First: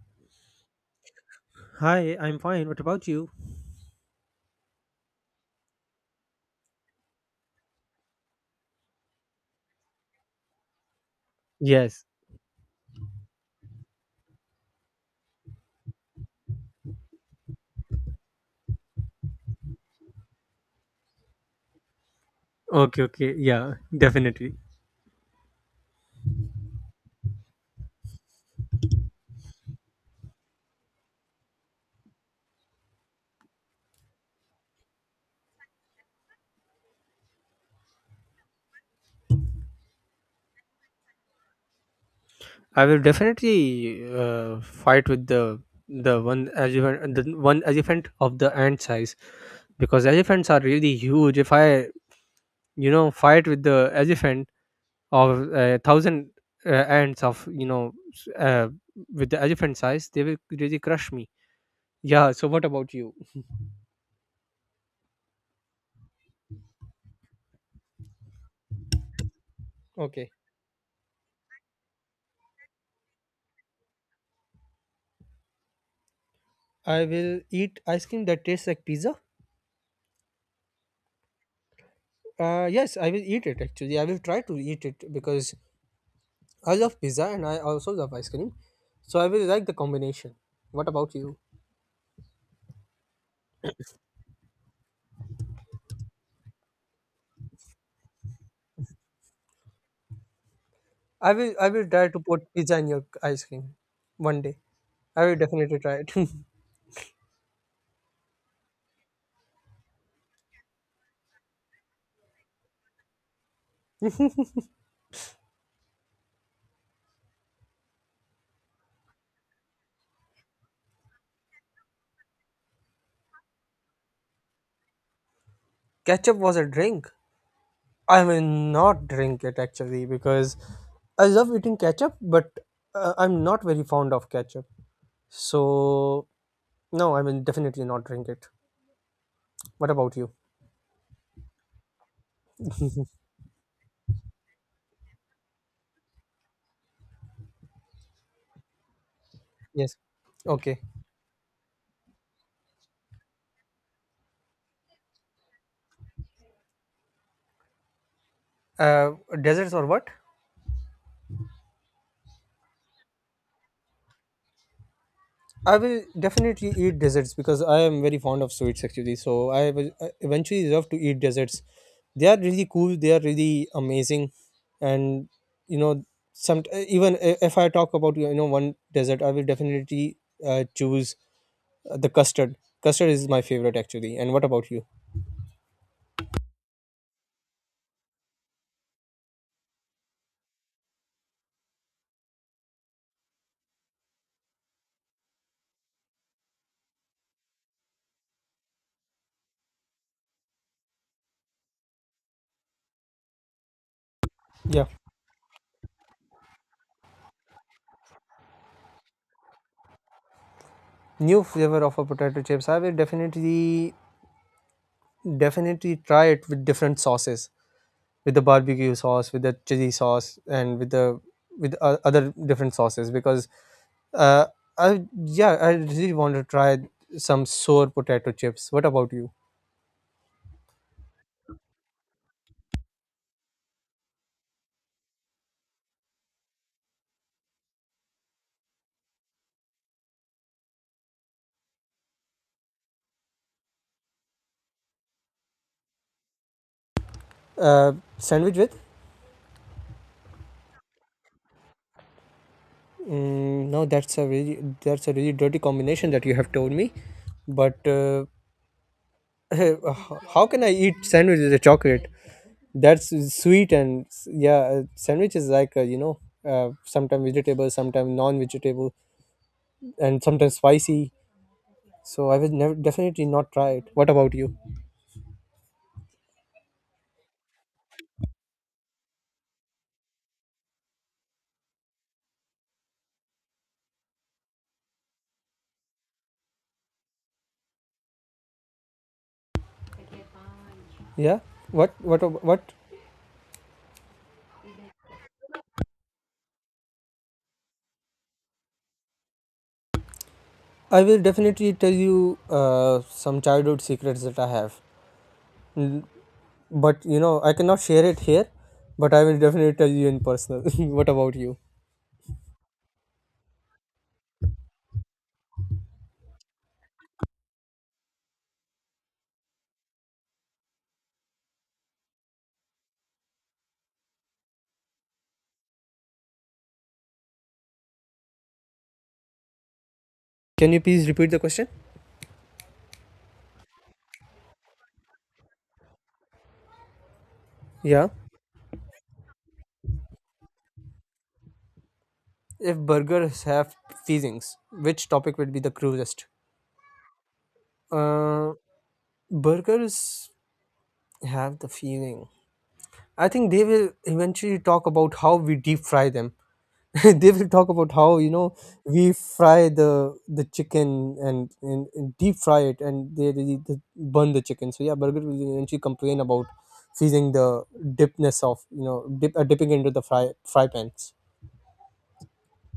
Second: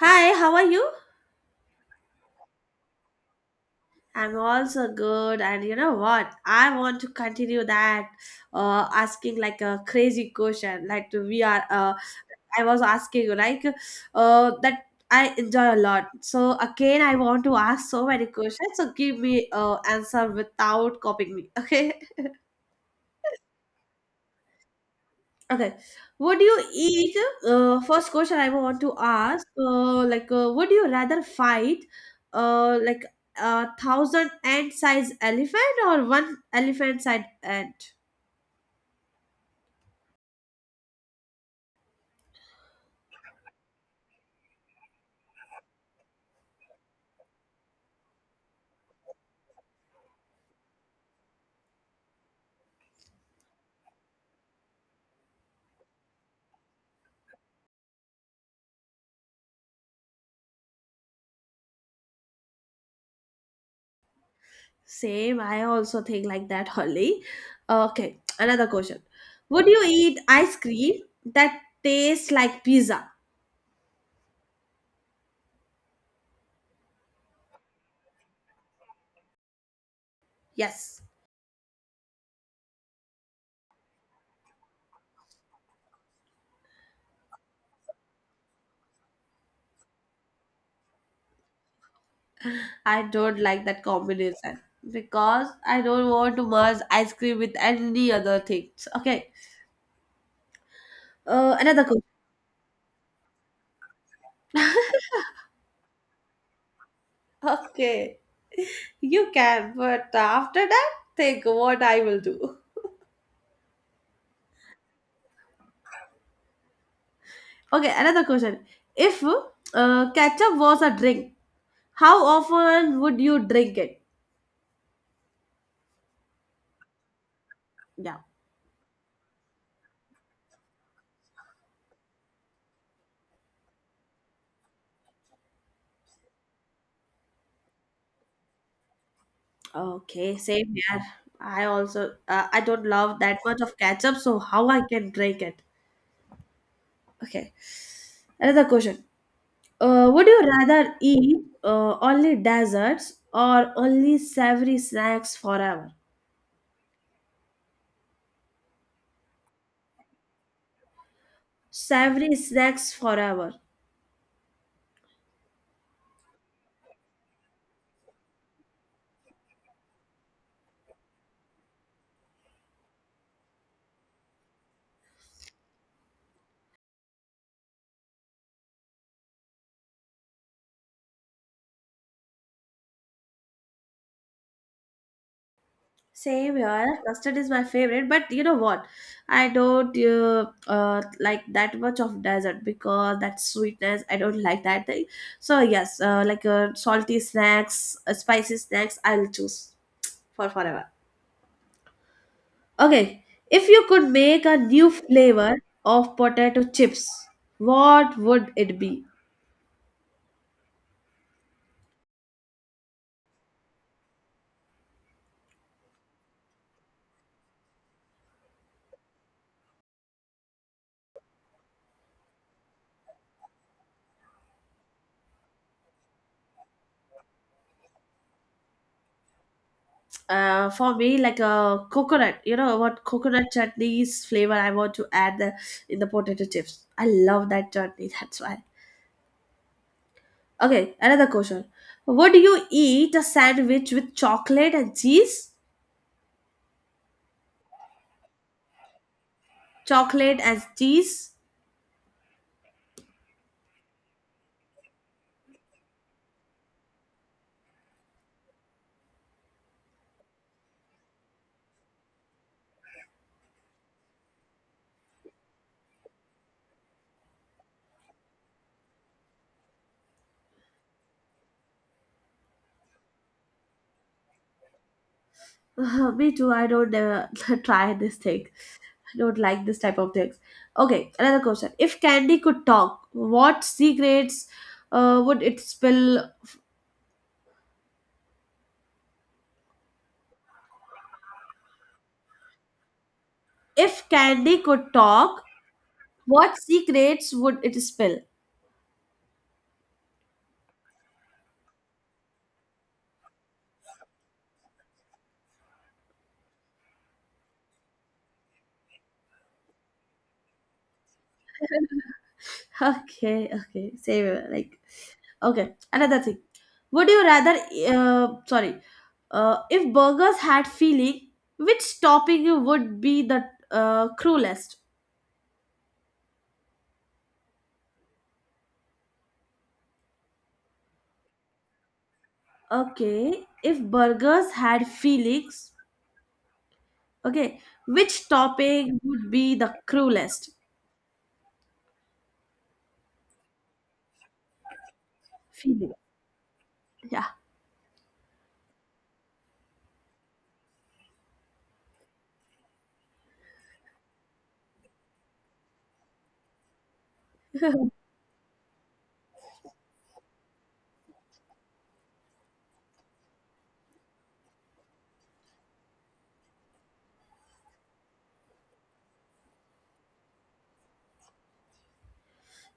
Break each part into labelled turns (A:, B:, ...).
A: Hi, how are you?
B: Hi, I'm fine. What about you?
A: I'm also good, and you know what? I want to continue that asking like a crazy question. Like we are,
B: Yes.
A: I was asking you like that I enjoy a lot. So again, I want to ask so many questions. So give me answer without copying me. Okay.
B: Okay. Okay. Yeah. Definitely.
A: Okay. Would you eat? First question I want to ask. Like, would you rather fight, like 1,000 ant-sized elephant or one elephant-sized ant?
B: I will definitely fight with the one elephant, the one elephant of the ant size, because elephants are really huge. If I fight with the elephant of thousand ants of with the elephant size, they will really crush me. Yeah. So what about you?
A: Same. I also think like that, Holly. Okay. Another question. Would you eat
B: Okay.
A: ice cream that tastes like pizza?
B: I will eat ice cream that tastes like pizza.
A: Yes.
B: Yes, I will eat it actually. I will try to eat it because I love pizza and I also love ice cream. So I will like the combination. What about you?
A: I don't like that combination because I don't want to merge ice cream with any other things. Okay.
B: I will I
A: Another
B: will
A: question.
B: try to put pizza in your ice cream one day. I will definitely try it.
A: Okay, you can, but after that, think what I will do. Okay, another question. If ketchup was a drink, how often would you drink it?
B: Ketchup was a drink.
A: Yeah.
B: I will not drink it actually because I love eating ketchup, but I'm not very fond of ketchup. So no, I will definitely not drink it. What about you?
A: Okay, same here. I also I don't love that much of ketchup, so how I can drink it? Okay, another question.
B: Yes.
A: Would you
B: Okay.
A: rather eat only desserts or only savory snacks forever?
B: Uh, Desserts or what?
A: Savory snacks forever.
B: I will definitely eat desserts because I am very fond of sweets actually. So I will eventually love to eat desserts. They are really cool. They are really amazing, and you know, some if I talk about one dessert, I will definitely choose the custard. Custard is my favorite actually. And what about you?
A: Same here. Custard is my favorite, but you know what? I don't like that much of dessert because that sweetness. I don't like that thing. So yes, like salty snacks, spicy snacks. I'll choose for forever. Okay, if you could make a
B: Yeah,
A: new flavor of potato chips, what would it be?
B: new flavor of a potato chips. I will definitely try it with different sauces, with the barbecue sauce, with the chili sauce, and with the other different sauces because uh, I, yeah, I really want to try some sour potato chips. What about you?
A: For me, like a coconut. You know what? Coconut chutney's flavor. I want to add in the potato chips. I love that chutney. That's why. Okay, another question. Would you eat a sandwich with chocolate and cheese?
B: Uh, sandwich with?
A: Chocolate and cheese?
B: Mm, no, that's a really dirty combination that you have told me. But how can I eat sandwich with a chocolate? That's sweet and yeah, sandwich is like sometimes vegetable, sometimes non-vegetable, and sometimes spicy. So I will never definitely not try it. What about you?
A: me too. I don't try this thing. I don't like this type of things. Okay, another question. If candy could talk, what secrets would it spill?
B: Yeah. What?
A: If candy could talk, what secrets would it spill?
B: I will definitely tell you some childhood secrets that I have. Mm, but you know I cannot share it here. But I will definitely tell you in personal. What about you?
A: Okay, okay, save it, like okay. Another thing, would you rather? Sorry, if burgers had feeling, which topping would be the cruelest?
B: Can you please repeat the question?
A: Okay, if burgers had feelings, okay,
B: Yeah.
A: which topping would be the cruelest?
B: If burgers have feelings, which topic would be the
A: Feeling,
B: cruelest?
A: yeah.
B: Uh, burgers have the feeling. I think they will eventually talk about how we deep fry them. They will talk about how we fry the chicken and, and deep fry it and they burn the chicken, so yeah, burger will eventually complain about feeling the dipness of dipping into the fry pans.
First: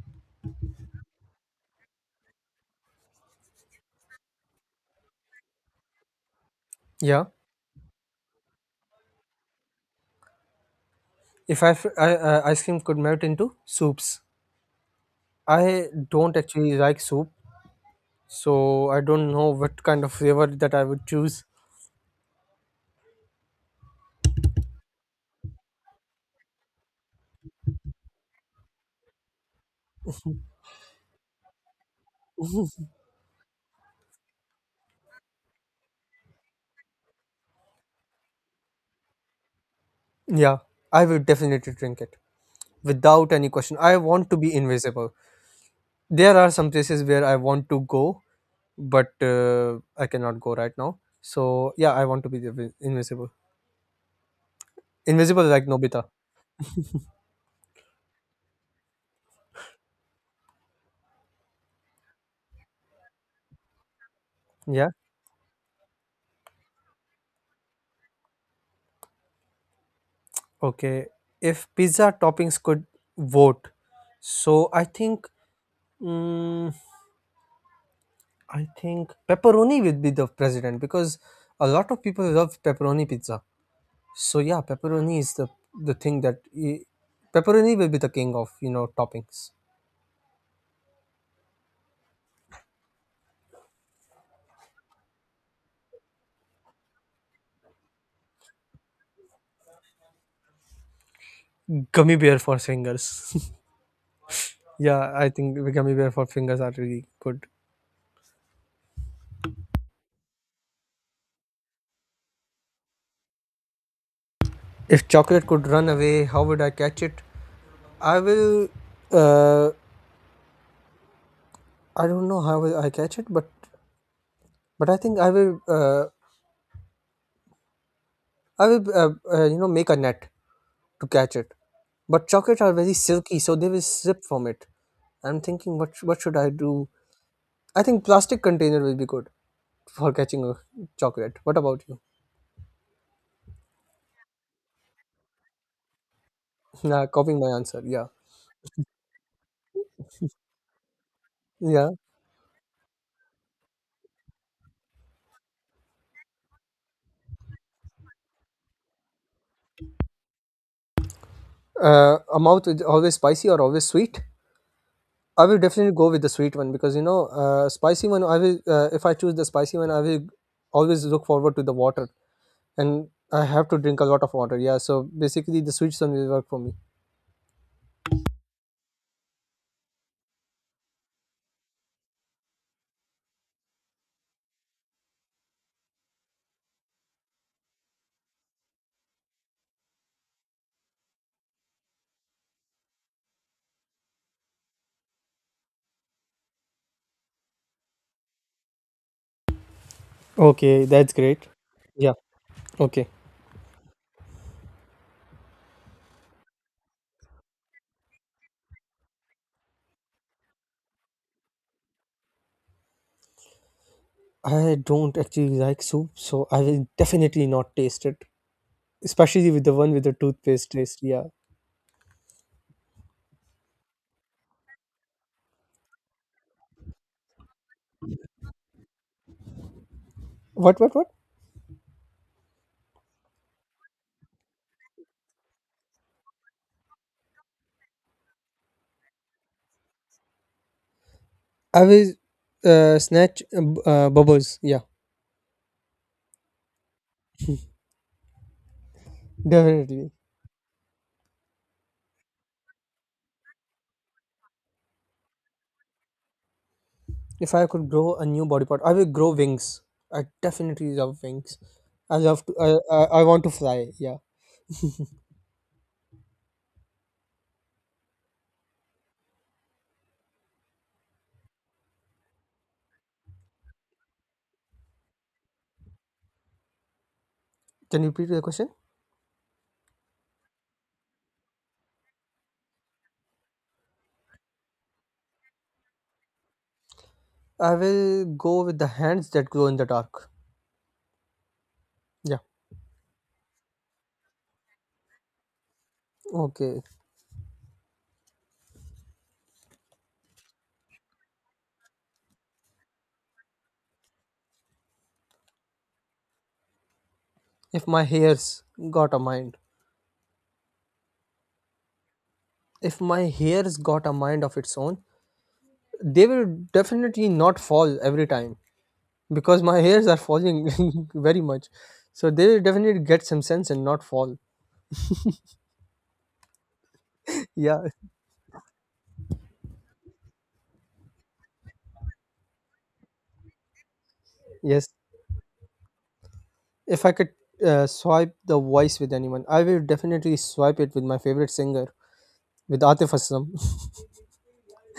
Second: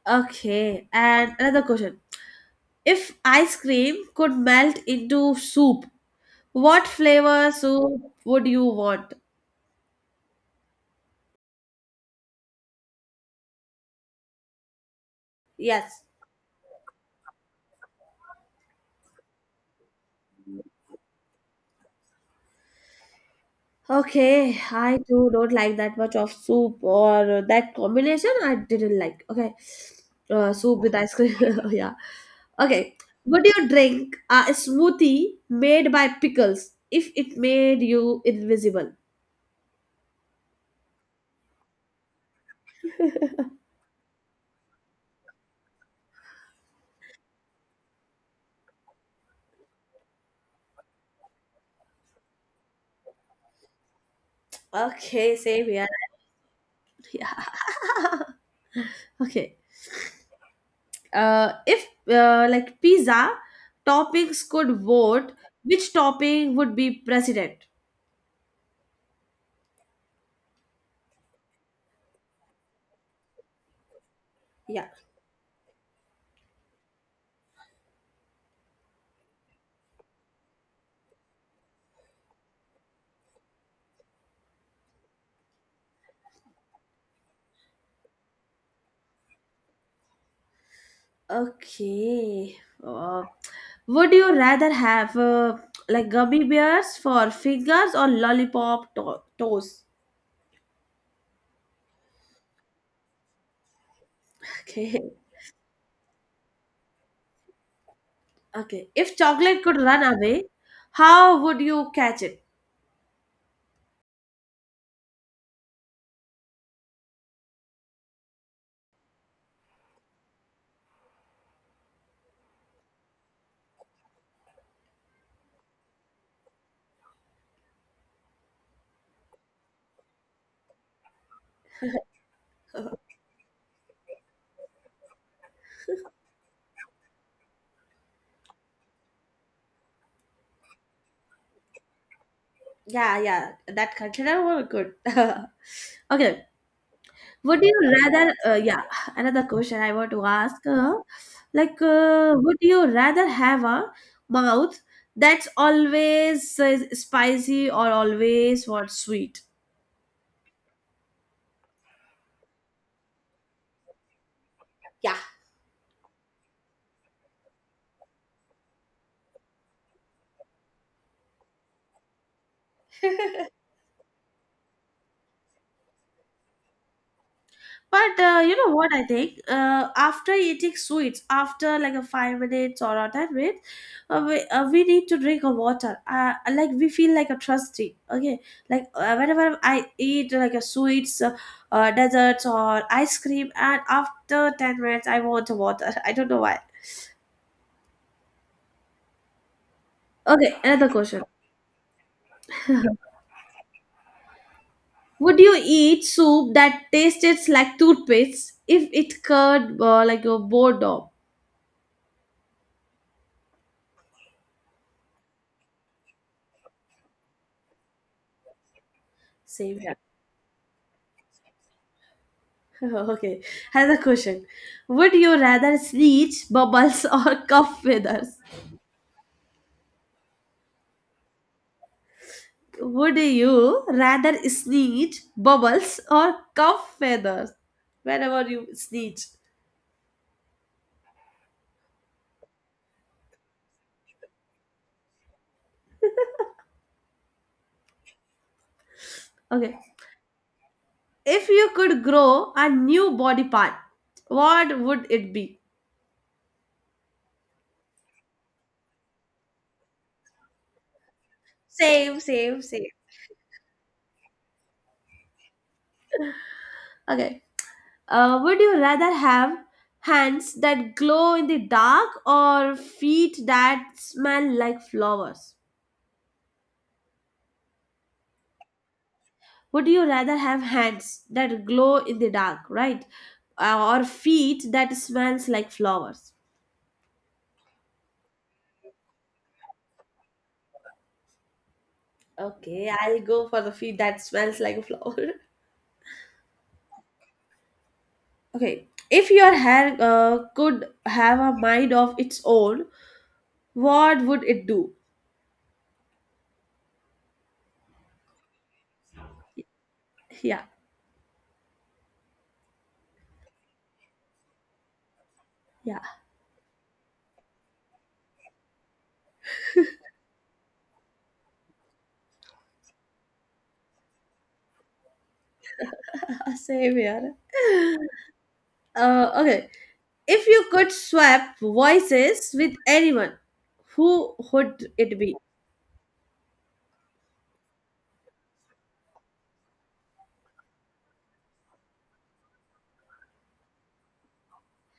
A: Okay, and another question. If ice cream could melt into soup, what
B: Yeah,
A: flavor soup would you want?
B: if ice cream could melt into soups, I
A: Yes.
B: don't actually like soup, so I don't know what kind of flavor that I would choose.
A: Okay, I too don't like that much of soup or that combination. I didn't like. Okay, soup with ice cream. yeah. Okay, would you drink a smoothie made by pickles if it made you invisible?
B: Yeah, I will definitely drink it. Without any question, I want to be invisible. There are some places where I want to go, but I cannot go right now. So yeah, I want to be the invisible.
A: Okay,
B: Invisible
A: same
B: like
A: here.
B: Nobita.
A: Yeah. okay. If like pizza toppings could
B: Yeah.
A: vote, which topping would be president?
B: Okay. If pizza toppings could vote, so I
A: Yeah.
B: think, mm, I think pepperoni would be the president because a lot of people love pepperoni pizza. So yeah, pepperoni is the the thing that i- pepperoni will be the king of toppings.
A: Okay. Uh, would you rather have like gummy bears for fingers or lollipop toes?
B: Gummy bear for singers.
A: Okay.
B: Yeah, I think Wigami Bear for fingers are really good.
A: Okay. If chocolate could run away, how would you catch it?
B: If chocolate could run away, how would I catch it? I will. Uh, I don't know how will I catch it, but I think I will. I will. You know, make a net to catch it. But chocolate are very silky, so they will slip from it. I'm thinking, what should I do? I think plastic container will be good for catching a chocolate. What about you?
A: Yeah, yeah. That consider were good. okay.
B: Nah, copying my
A: Would
B: answer.
A: you
B: Yeah,
A: rather? Yeah. Another question I want to ask. Like,
B: yeah.
A: would you rather have a mouth that's always spicy or always what sweet?
B: A mouth is always spicy or always sweet.
A: Yeah.
B: I will definitely go with the sweet one because spicy one. I will if I choose the spicy one, I will always look forward to the water, and I
A: But
B: have to drink a lot of water. Yeah, so basically, the sweet one will work for me.
A: you know what I think? After eating sweets, after like a 5 minutes or a 10 minutes, we, we need to drink a water. Like we feel like a trusty. Okay, like whenever I eat like a sweets, desserts or ice cream, and after 10 minutes I want a water. I don't know why. Okay,
B: Okay,
A: another
B: that's
A: question.
B: great. Yeah. Okay.
A: Would you eat soup that tasted like toothpaste if it curd like a boredom?
B: I don't actually like soup, so I will definitely not taste it, especially with the
A: Same
B: one
A: here.
B: with the toothpaste taste. Yeah.
A: Okay, has a question. Would you rather sneeze bubbles or cough feathers?
B: What?
A: Would you rather sneeze bubbles or cough feathers whenever you sneeze?
B: I will snatch bubbles. Yeah,
A: Okay,
B: definitely.
A: if you could grow a new body part, what would it be?
B: If I could grow a new body part, I will grow wings. I definitely love wings. I
A: Same,
B: love to.
A: same, same.
B: I want to fly. Yeah.
A: Okay, would you rather have hands that glow in the dark or feet that smell like flowers?
B: Can you repeat the question?
A: Would you rather have hands that glow in the dark, right? Or feet that smells like flowers?
B: I will go with the hands that glow in the dark. Yeah.
A: Okay, I'll go for the feet that smells like a flower.
B: Okay.
A: okay, if your hair could have a mind of its own, what would it do?
B: If my hairs got a mind,
A: Yeah,
B: if my hairs got a mind of its own,
A: yeah,
B: they will definitely not fall every time because my hairs are falling very much. So they will definitely get some sense and not fall.
A: same here.
B: Yeah.
A: Okay, if you could swap voices with anyone, who
B: Yes.
A: would it be?
B: If I could swipe the voice with anyone, I will definitely swipe it with my favorite singer, with Atif Aslam.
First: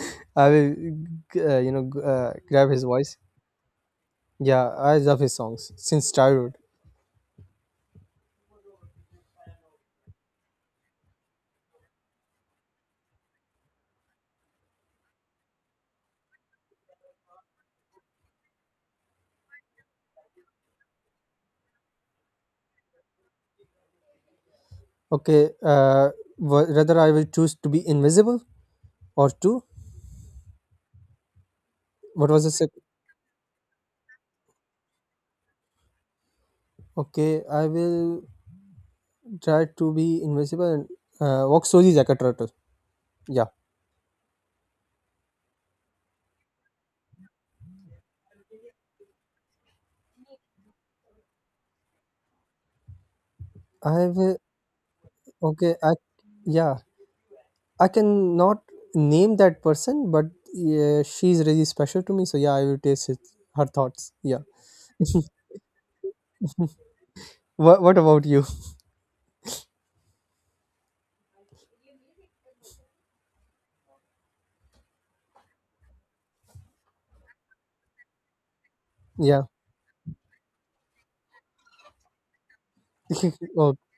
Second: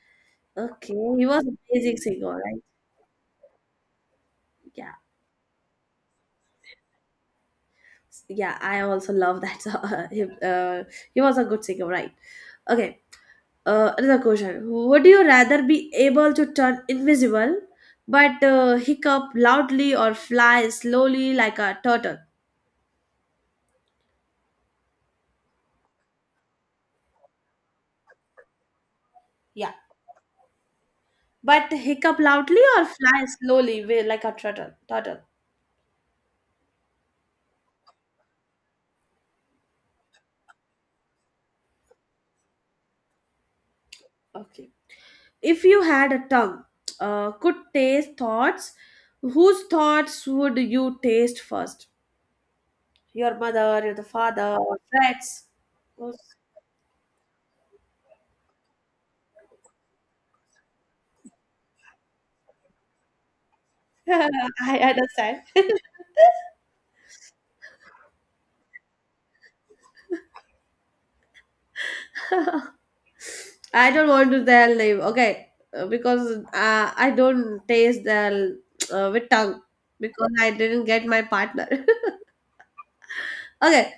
B: I will,
A: Okay, he
B: g-
A: was an
B: uh, you know,
A: amazing
B: g- uh,
A: singer, right?
B: grab his voice. Yeah,
A: Yeah.
B: I love his songs since childhood.
A: Yeah, I also love that song. Uh, he was a good singer, right? Okay. Another question. Would you rather be able to turn invisible, but hiccup loudly or fly slowly like a turtle.
B: Okay, rather I will choose to be invisible or two.
A: Yeah. But hiccup
B: What was the
A: loudly
B: second?
A: or fly slowly like a turtle.
B: Okay, I will try to be invisible and walk slowly like a turtle. Yeah,
A: Okay, if you had a tongue could taste thoughts, whose thoughts would you taste first, your mother, your the
B: I will.
A: father, or friends?
B: Okay, I yeah. I can not name that person, but yeah, she's really special to me. So yeah, I will taste it, her thoughts.
A: Yeah,
B: Yeah.
A: I understand.
B: What about you?
A: I don't want to tell name. Okay, because I don't taste the with
B: Yeah.
A: tongue because I didn't get my partner.
B: Oh,
A: okay,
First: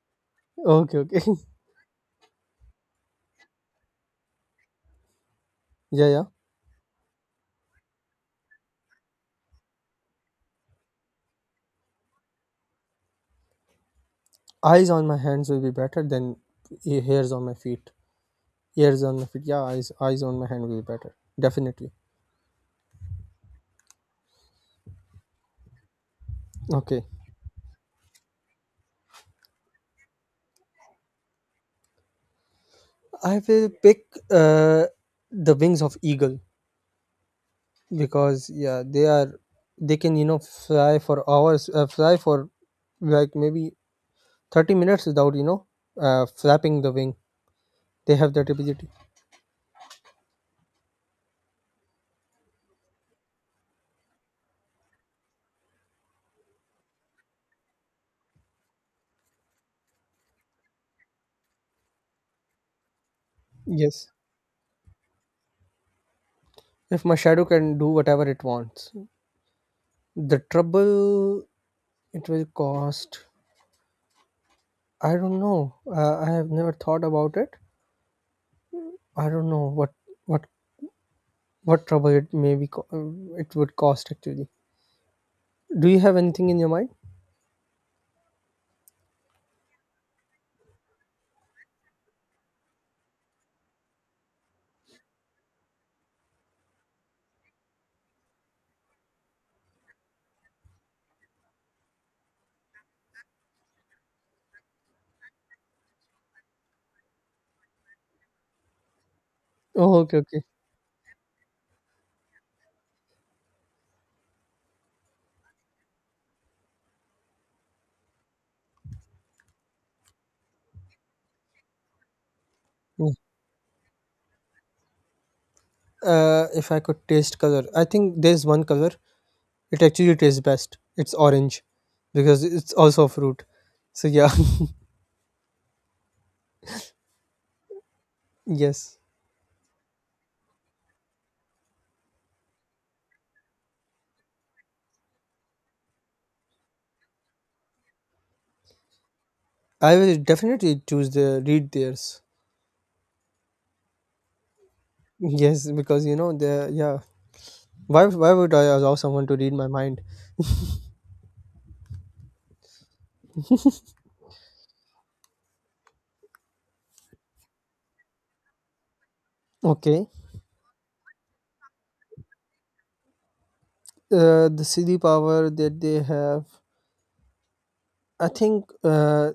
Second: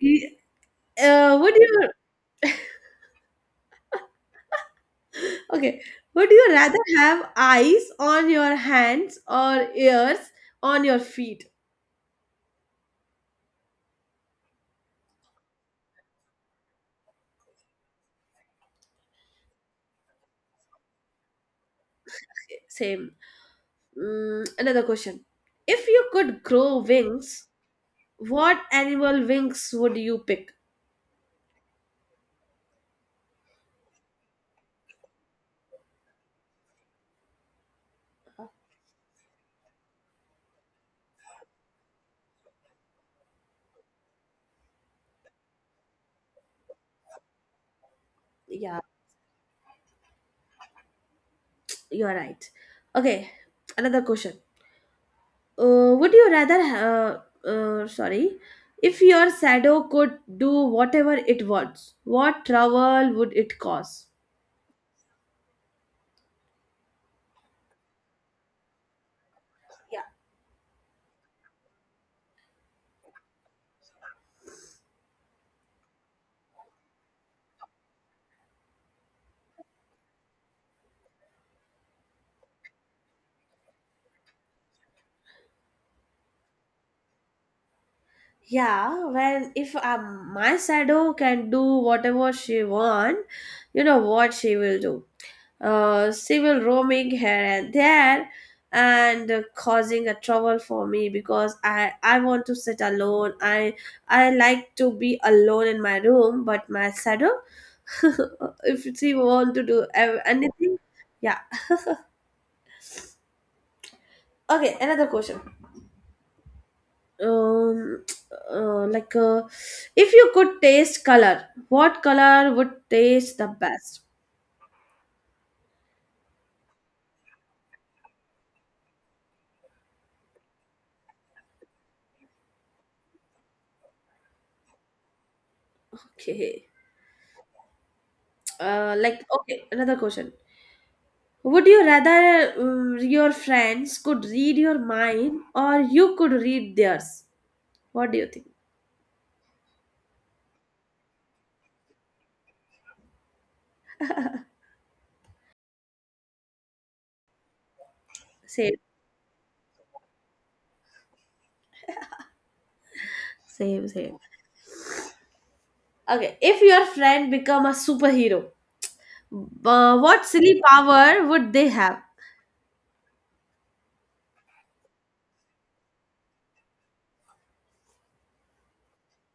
A: y-
B: okay. Okay.
A: would you? Okay,
B: yeah. Yeah.
A: would you rather have eyes on your hands or ears on your feet?
B: Eyes on my hands will be better than e- hairs on my feet. ears on my feet. Yeah. Eyes on my hand will be better. Definitely.
A: Okay, same. Another question. If you could grow
B: Okay.
A: wings, what animal wings would you pick?
B: I will pick uh the wings of eagle because yeah they are, they can fly for hours, fly for like maybe 30 minutes without flapping the wing. They have that
A: Yeah.
B: ability.
A: You're right. Okay, another question. Would you rather, sorry, if your shadow could do whatever it wants, what trouble would it cause?
B: Yes, if my shadow can do whatever it wants,
A: Yeah,
B: the trouble it will cost, I don't know. I have never thought about it. I don't know what what trouble it may it would cost actually. Do you have anything in your mind?
A: yeah. Well, if my shadow can do whatever she want, you know what she will do. Civil roaming here and there, and causing a trouble for me, because I want to sit alone. I like to be alone in my room, but my shadow if she want to do
B: Oh, okay, okay.
A: anything. Yeah. Okay, another question. um like, if you could taste color, what color would
B: Yeah.
A: taste the best?
B: If I could taste color, I think there's one color it actually tastes best. It's orange, because it's also a fruit. So yeah.
A: Okay.
B: Yes.
A: Like, okay, another question. Would you rather your friends could read your mind or you could read theirs? What do you think?
B: I will definitely choose the read theirs. Yes, because you know the, yeah. Why would I
A: Say it.
B: allow someone to read my mind?
A: Same, same. Okay, if your friend become a superhero,
B: Okay,
A: what silly power would they have?
B: the silly power that they have. I think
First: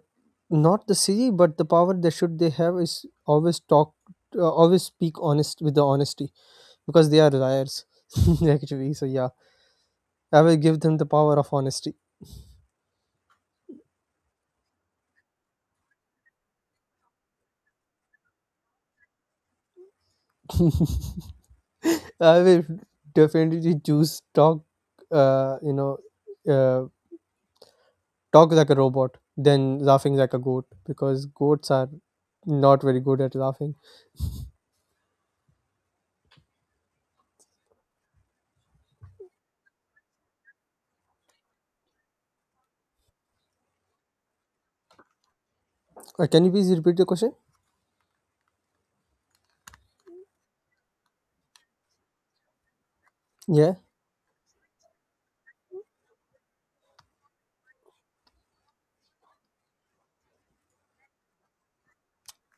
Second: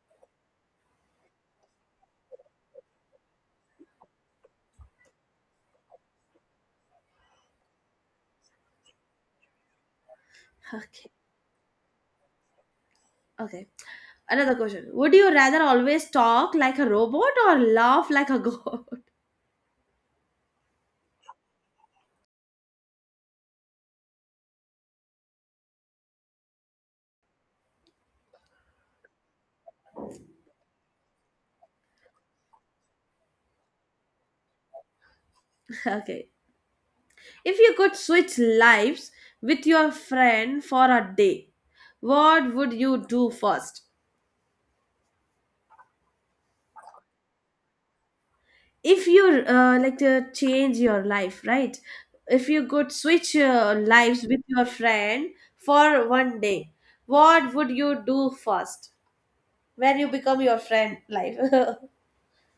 B: not the silly, but the power that should they have is always talk, always speak honest with the honesty, because they are liars actually. So yeah, I will give them the
A: Okay,
B: power of honesty.
A: okay. Another question. Would you rather always talk like a robot or laugh like a god?
B: I will definitely choose talk. Uh, you know. uh, Talk like a robot than laughing like a goat because goats are not very good at laughing.
A: okay. If you could switch lives with your friend for a day, what would you do first?
B: Can you please repeat the question?
A: If you like to change your life, right? If you could switch
B: Yeah,
A: lives with your friend for one day, what would you do first when you become your friend life?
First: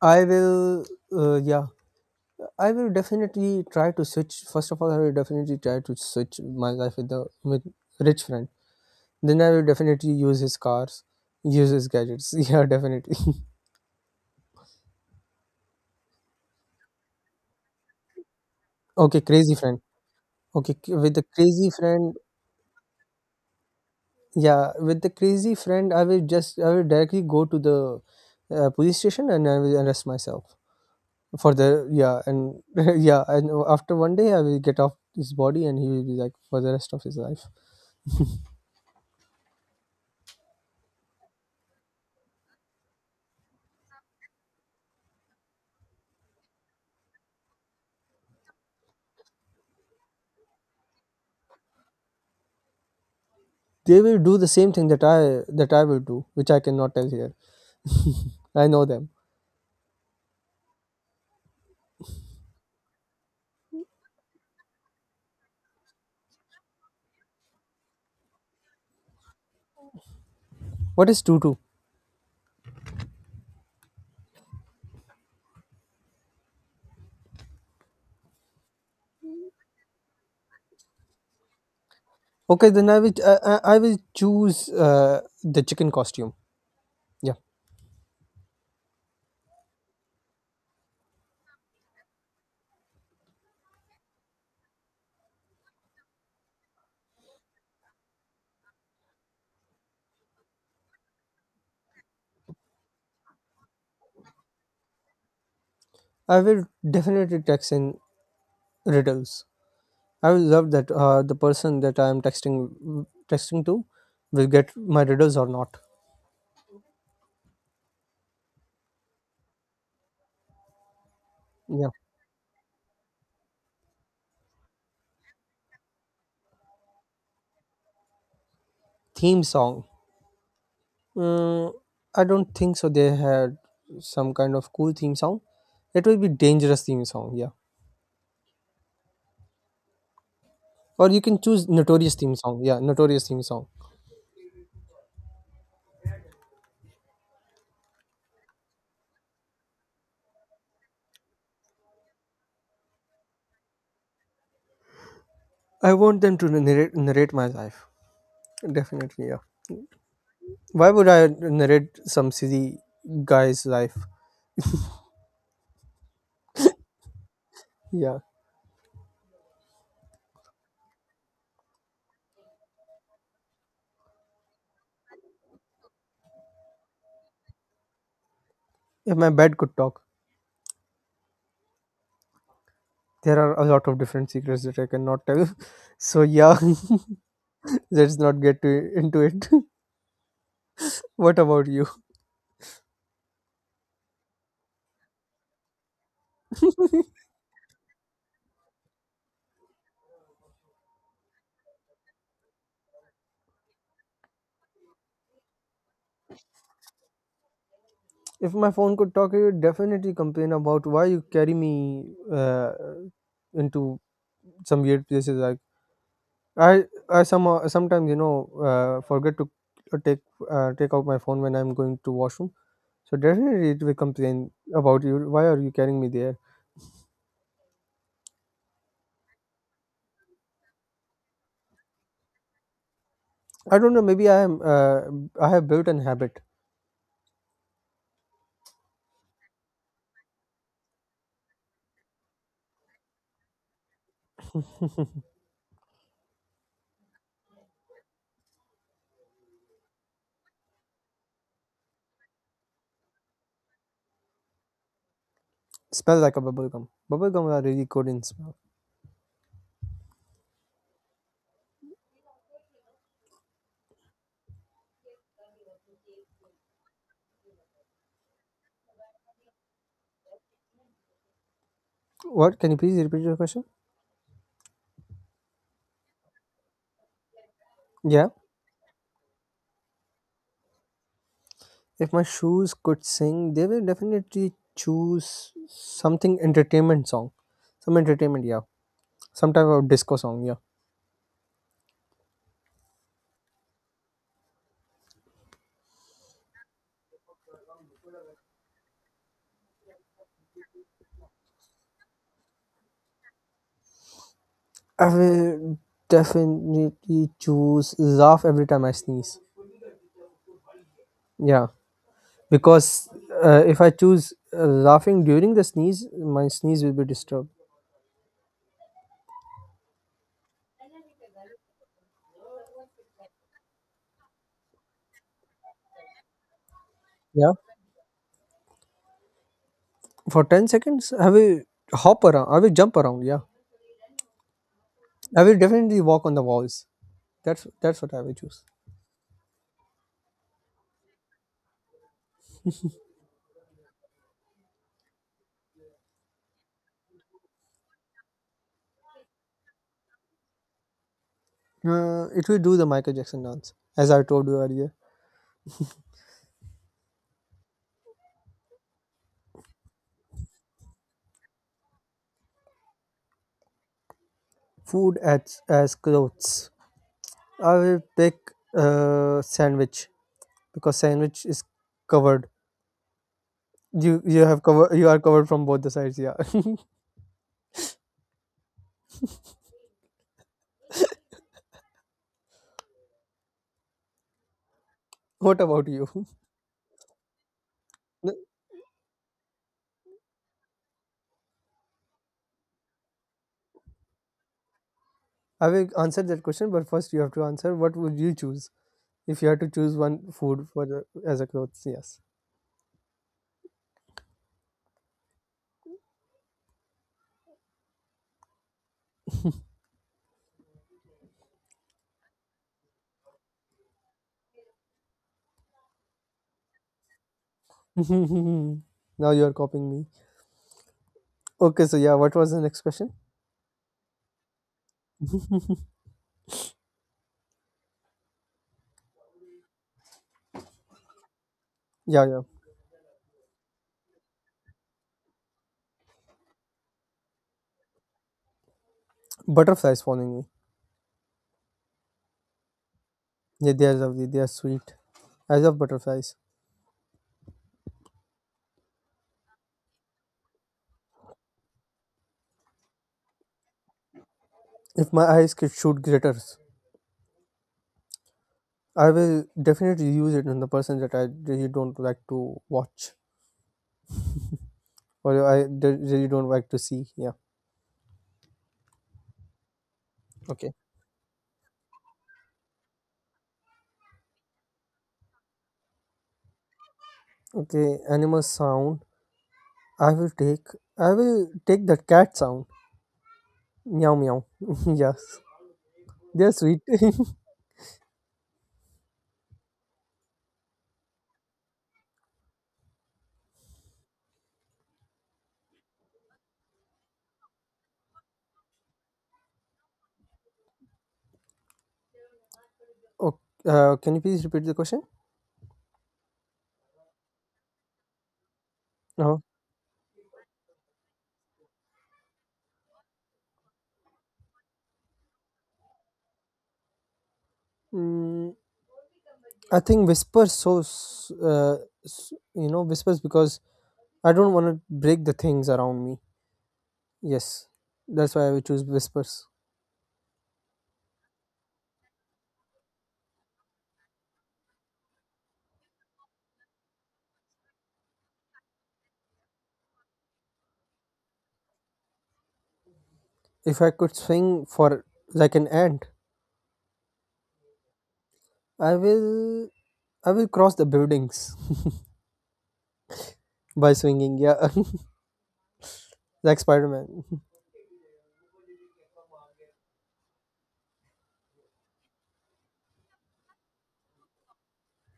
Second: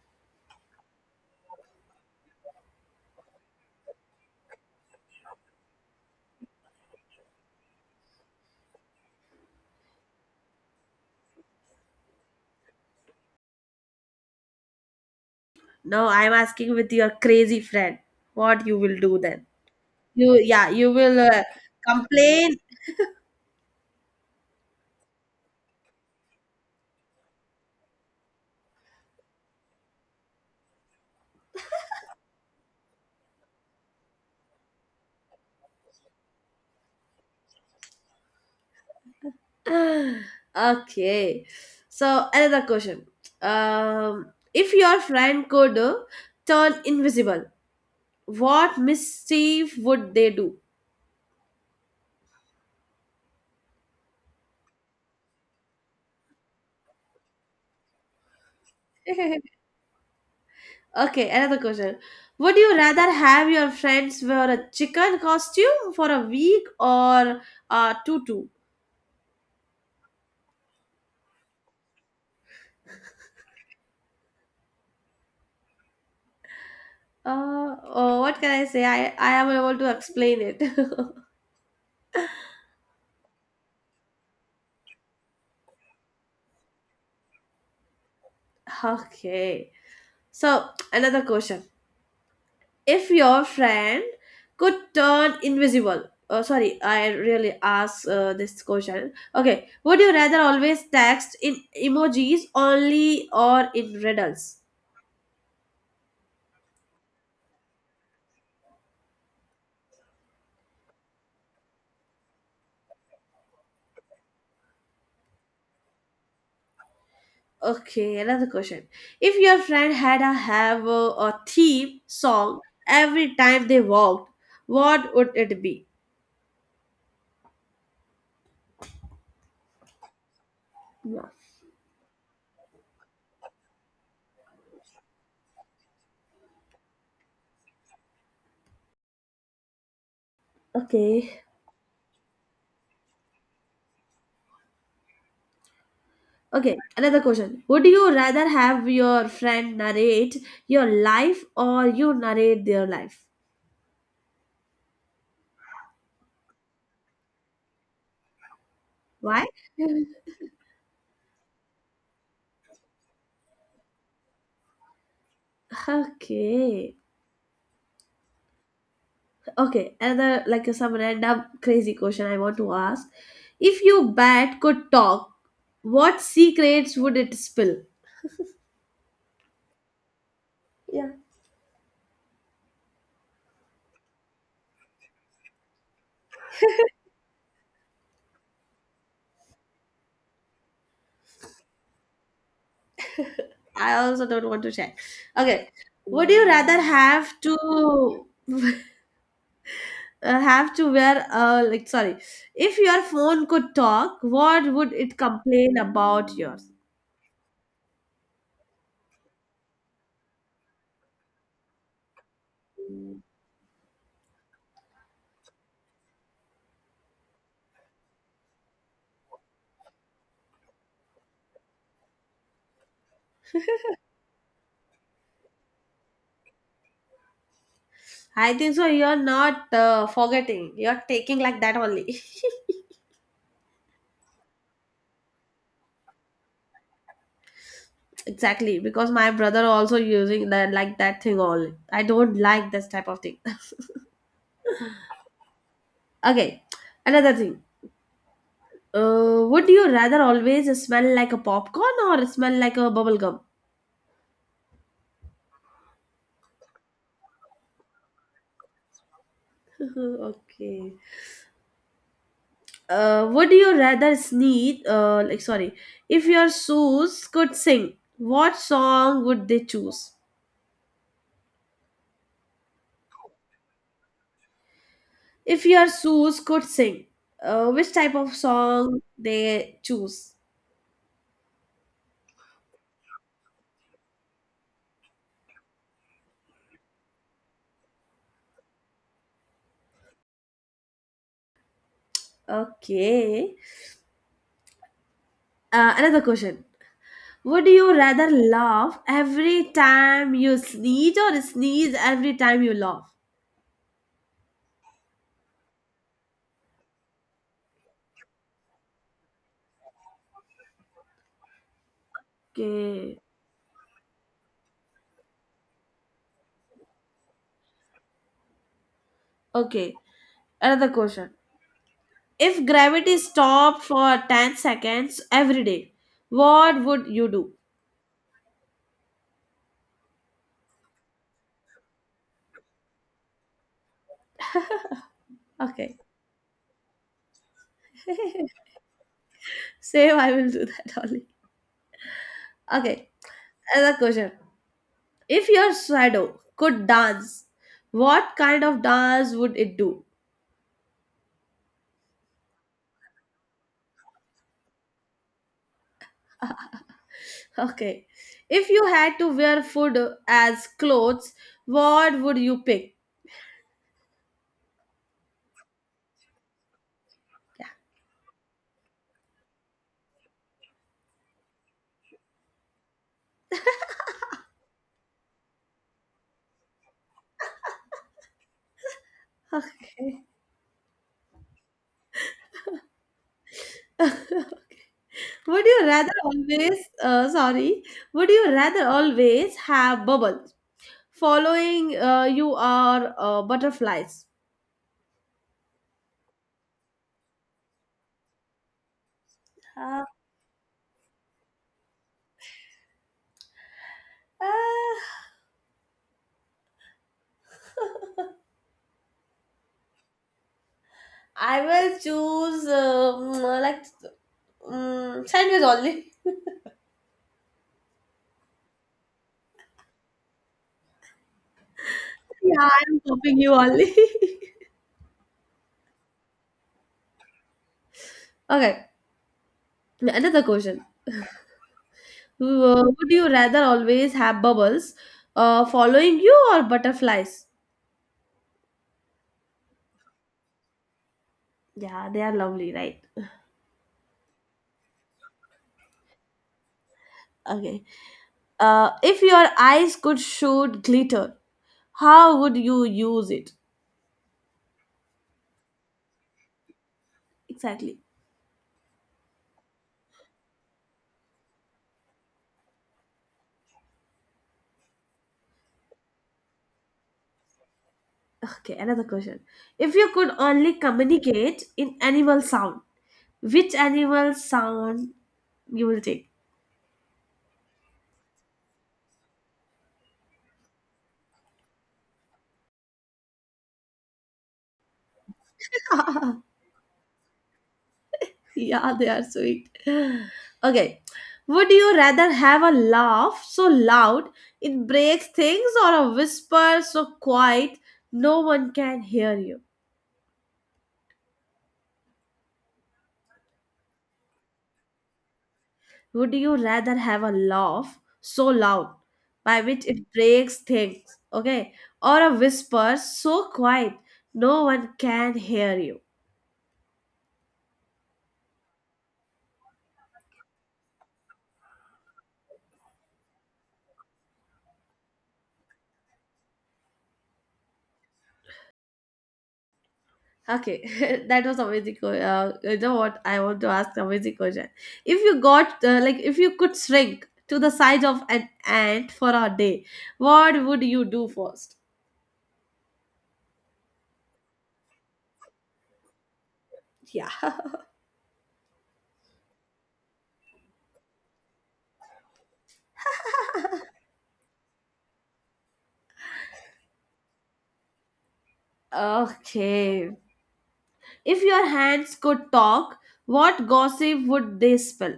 B: I will. Yeah, I will definitely try to switch. First of all, I will definitely try to switch my life with the with rich friend. Then I will definitely use his cars, use his gadgets. Yeah, definitely.
A: no, I'm asking with your crazy friend, what you will do
B: Okay,
A: then?
B: crazy friend.
A: You, yeah,
B: Okay,
A: you
B: with
A: will
B: the crazy friend.
A: complain.
B: Yeah, with the crazy friend, I will directly go to the police station and I will arrest myself, for the, yeah. And yeah, and after one day I will get off his body and he will be like for the rest of his life.
A: Okay, so another question. If your friend could turn invisible, what mischief would they do?
B: They will do the same thing that I will do, which I cannot tell here. I know them.
A: okay, another question. Would you rather have your friends wear a chicken costume for a week or a tutu?
B: What is tutu?
A: Oh, what can I say? I am able to explain it.
B: Okay, then I will choose the chicken costume. Yeah,
A: okay. So, another question. If your friend could turn invisible, oh, sorry, I really asked this question. Okay. Would you rather always text in emojis only or in riddles?
B: I will definitely text in riddles. I will love that the person that I am texting to will get my riddles or not.
A: Okay, another question. If your friend had a
B: Yeah,
A: theme song every time they walked, what would it be?
B: theme song.
A: Yeah.
B: Mm, I don't think so. They had some kind of cool theme song. It will be dangerous theme song, yeah. Or you can
A: Okay.
B: choose notorious theme song, yeah, notorious theme song.
A: Okay, another question. Would you rather have your friend narrate your life or you narrate their life?
B: I want them to narrate my life. Definitely, yeah.
A: Why?
B: Why would I narrate some silly guy's life?
A: Okay.
B: Yeah.
A: Okay, another like some random crazy question I want to ask. If your bat could talk, what secrets would it spill?
B: If my bed could talk,
A: Yeah.
B: there are a lot of different secrets that I cannot tell. So yeah, let's not get to, into it. What about you?
A: I also don't want to share. Okay, would you rather have to wear like, sorry, if your phone could talk, what would it complain about yours?
B: If my phone could talk, it would definitely complain about why you carry me uh, into some weird places. Like I somehow sometimes forget to take take out my phone when I'm going to washroom. So definitely it will complain about you. Why are you carrying me there?
A: I think so. You're not forgetting. You're taking like that only.
B: I don't know. Maybe I am. I have built an habit.
A: exactly because my brother also using that like that thing only. I don't like this type of thing. Okay, another thing. Would you rather always smell like a popcorn or smell like a bubble gum?
B: Smell like a bubble gum. Bubble gum are really good in smell.
A: okay. Would you rather sneeze? Like, sorry, if your shoes could sing, what song would they choose?
B: What? Can you please repeat your question?
A: If your shoes could sing, which type
B: Yeah.
A: of song they choose?
B: If my shoes could sing, they will definitely choose something entertainment song. Some entertainment, yeah. Some type of disco song, yeah.
A: Okay. Another question. Would you rather laugh every time you sneeze or sneeze every time you laugh?
B: I will definitely choose laugh every time I sneeze. Yeah, because
A: Okay.
B: if I choose laughing during the sneeze, my sneeze will be disturbed.
A: Okay. Another question. If gravity stopped for 10 seconds every day, what would you
B: Yeah,
A: do?
B: for 10 seconds, I will hop around. I will jump around. Yeah, I will
A: Okay.
B: definitely walk on the walls. That's what I will choose.
A: Same, I will do that only. Okay. Another question. If your shadow could dance, what kind of dance would it do?
B: It will do the Michael Jackson dance, as I told you earlier.
A: Okay. If you had to wear food as clothes, what would you pick?
B: Food as clothes. I will pick sandwich because sandwich is covered. You have cover you are covered from both the sides. Yeah.
A: Okay.
B: What
A: Would you
B: about you?
A: rather always, sorry, would
B: No,
A: you rather always have bubbles following you or butterflies?
B: I will answer that question, but first you have to answer. What would you choose if you had to choose
A: Uh,
B: one food for the, as a clothes? Yes.
A: ah. I will choose like sandwich only.
B: Now you are copying me. Okay. So yeah, what was the
A: Yeah,
B: next
A: I'm
B: question?
A: copying you only. okay, another question.
B: Yeah, yeah.
A: Would you rather always have bubbles following you or butterflies?
B: Butterflies following me.
A: Yeah, they are lovely, right?
B: Yeah, they are lovely. They are sweet. I love butterflies.
A: Okay. If your eyes could shoot glitter, how would you use it?
B: If my eyes could shoot glitters,
A: Exactly.
B: I will definitely use it on the person that I really don't like to watch or really don't like to see. Yeah.
A: Okay, another question. If you could only
B: Okay.
A: communicate in animal sound, which animal sound you will take.
B: Okay. Animal sound. I will take. I will take that cat sound. Meow meow. Yes. They are sweet.
A: yeah, they are sweet. Okay. Would you rather have a laugh so loud it breaks things or a whisper so quiet no one can hear you?
B: Oh, can you please repeat the question?
A: Would you rather have a laugh so loud
B: No.
A: by which it breaks things, okay, or a whisper so quiet no one can hear you?
B: Mm, I think whispers. You know, whispers because I don't want to break the things around me. Yes, that's why I will choose Whispers.
A: Okay, that was amazing. You know what? I want to ask amazing question. If you got if you could shrink to the size of an ant for a day, what would you do first?
B: If I could swing for like an ant,
A: Yeah.
B: I will I will cross the buildings by swinging. Yeah, like Spider Man.
A: Okay. If your hands could talk, what gossip would they spell?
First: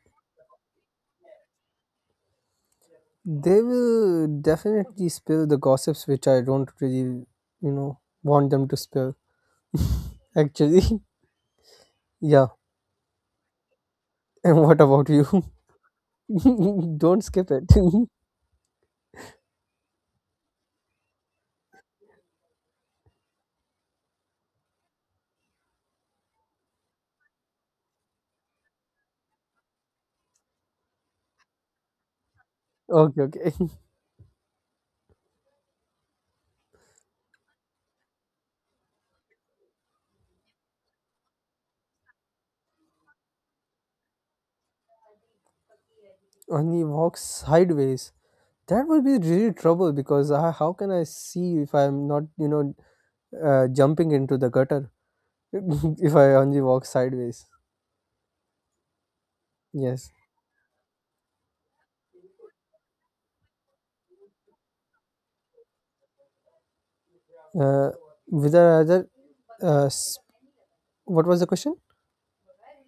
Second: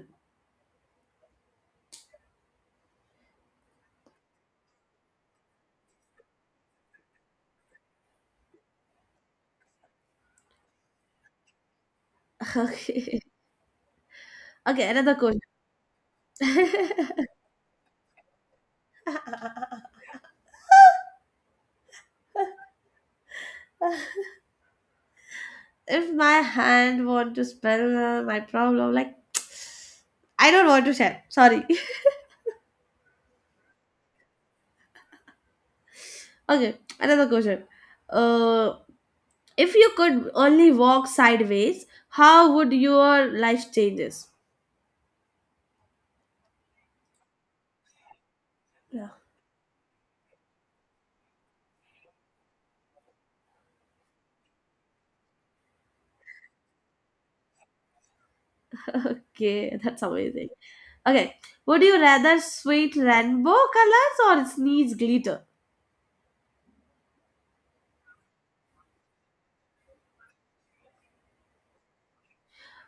B: They will definitely spill the gossips which I don't really, you know, want them to spill. Actually, yeah.
A: Okay.
B: And what
A: Okay,
B: about
A: another
B: you?
A: question.
B: Don't skip it.
A: If my hand want to spell my problem, like I don't want to share. Sorry.
B: Okay, okay.
A: Okay, another question. Uh. If you could only walk sideways, how would your life changes?
B: Only walk sideways. That would
A: Yeah.
B: be really trouble because I, how can I see if I'm not, you know, jumping into the gutter if I only walk sideways.
A: Okay, that's
B: Yes.
A: amazing. Okay, would you rather sweat rainbow colors or sneeze glitter?
B: Uh, with the other, s- What was the question?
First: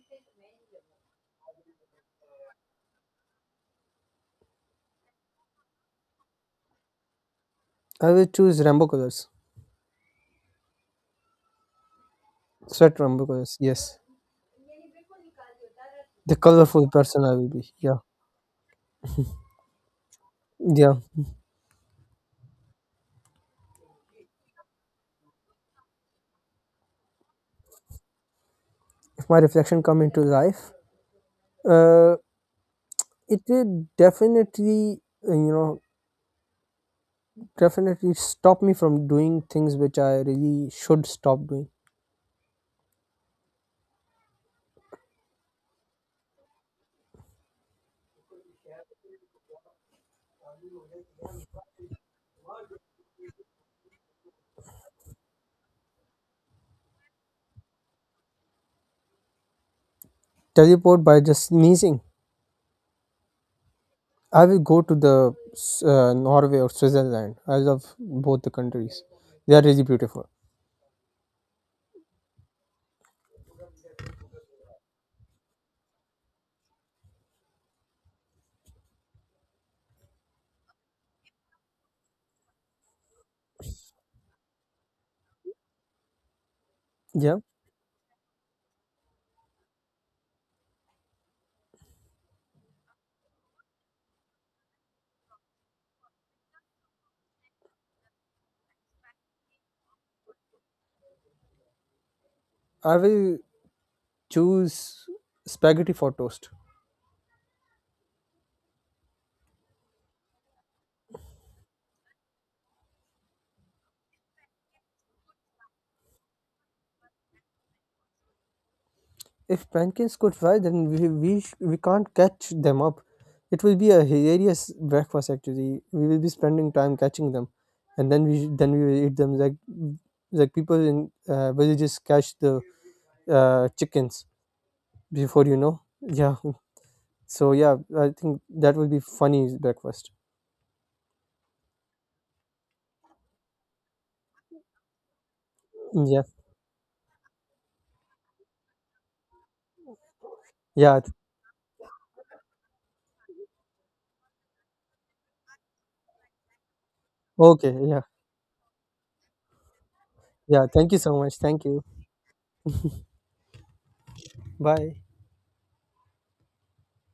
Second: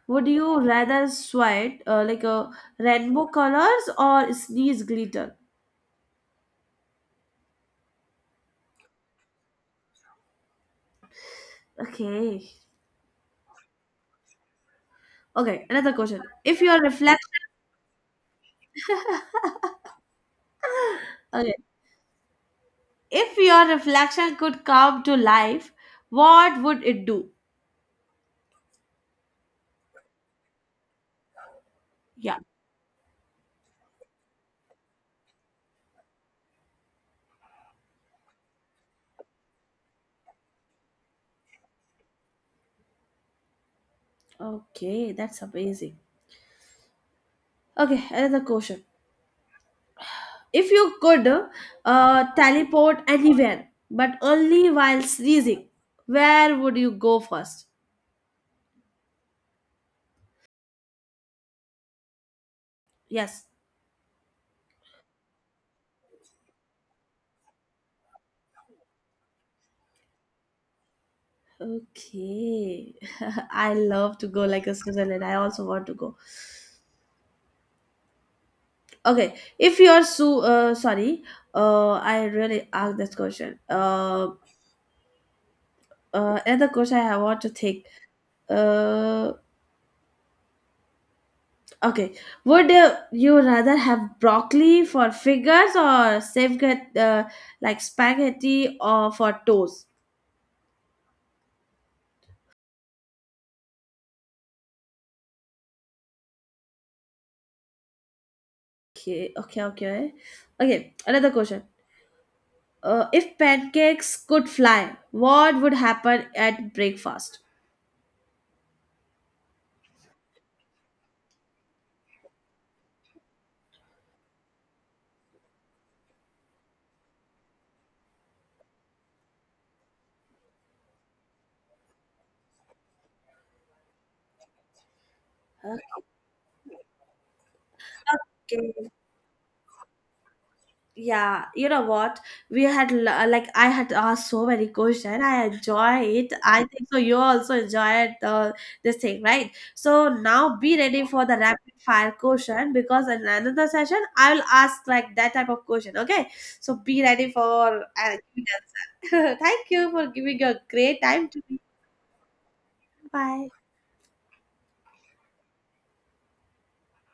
A: Would you rather sweat like a rainbow colors or sneeze glitter?
B: I will choose rainbow colors,
A: Okay.
B: sweat rainbow colors. Yes,
A: Okay, another question.
B: the colorful person I will be. Yeah, yeah.
A: Okay, if your reflection could come to life, what would it do?
B: If my reflection come into life, uh,
A: Yeah.
B: it will definitely, you know, definitely stop me from doing things which I really should stop doing.
A: Okay, that's amazing. Okay, another question. If you could teleport anywhere, but only while sneezing, where would you go first?
B: Teleport by just sneezing.
A: Yes.
B: I will go to the Norway or Switzerland. I love both the countries. They are really beautiful.
A: Okay. I love to go like a Switzerland. I also want to go. Okay. If you're so sorry, I really asked this question. Another question I
B: Yeah,
A: want to take. Uh, okay. Would you rather have broccoli for fingers or safeguard like spaghetti or for toes?
B: I will choose spaghetti for toast.
A: Okay, okay, okay. Okay, another question. If pancakes could fly, what would happen at breakfast?
B: If pancakes go fry, then we can't catch them up. It will be a hilarious breakfast. Actually, we will be spending time catching them, and then we will eat them like people in villages catch the chickens before you know. Yeah, so yeah, I think that will
A: Okay.
B: be funny breakfast.
A: Yeah, you know what? We like I had asked so many questions. I enjoy
B: Yeah.
A: it. I think so. You also enjoyed this thing, right? So now be
B: Yeah.
A: ready for the rapid fire question because in another session I will ask like that type of question. Okay, so be ready
B: Okay.
A: for
B: Yeah.
A: giving answer. Thank you for giving your
B: Yeah. Thank you
A: great
B: so
A: time
B: much.
A: to me.
B: Thank you.
A: Bye.
B: Bye.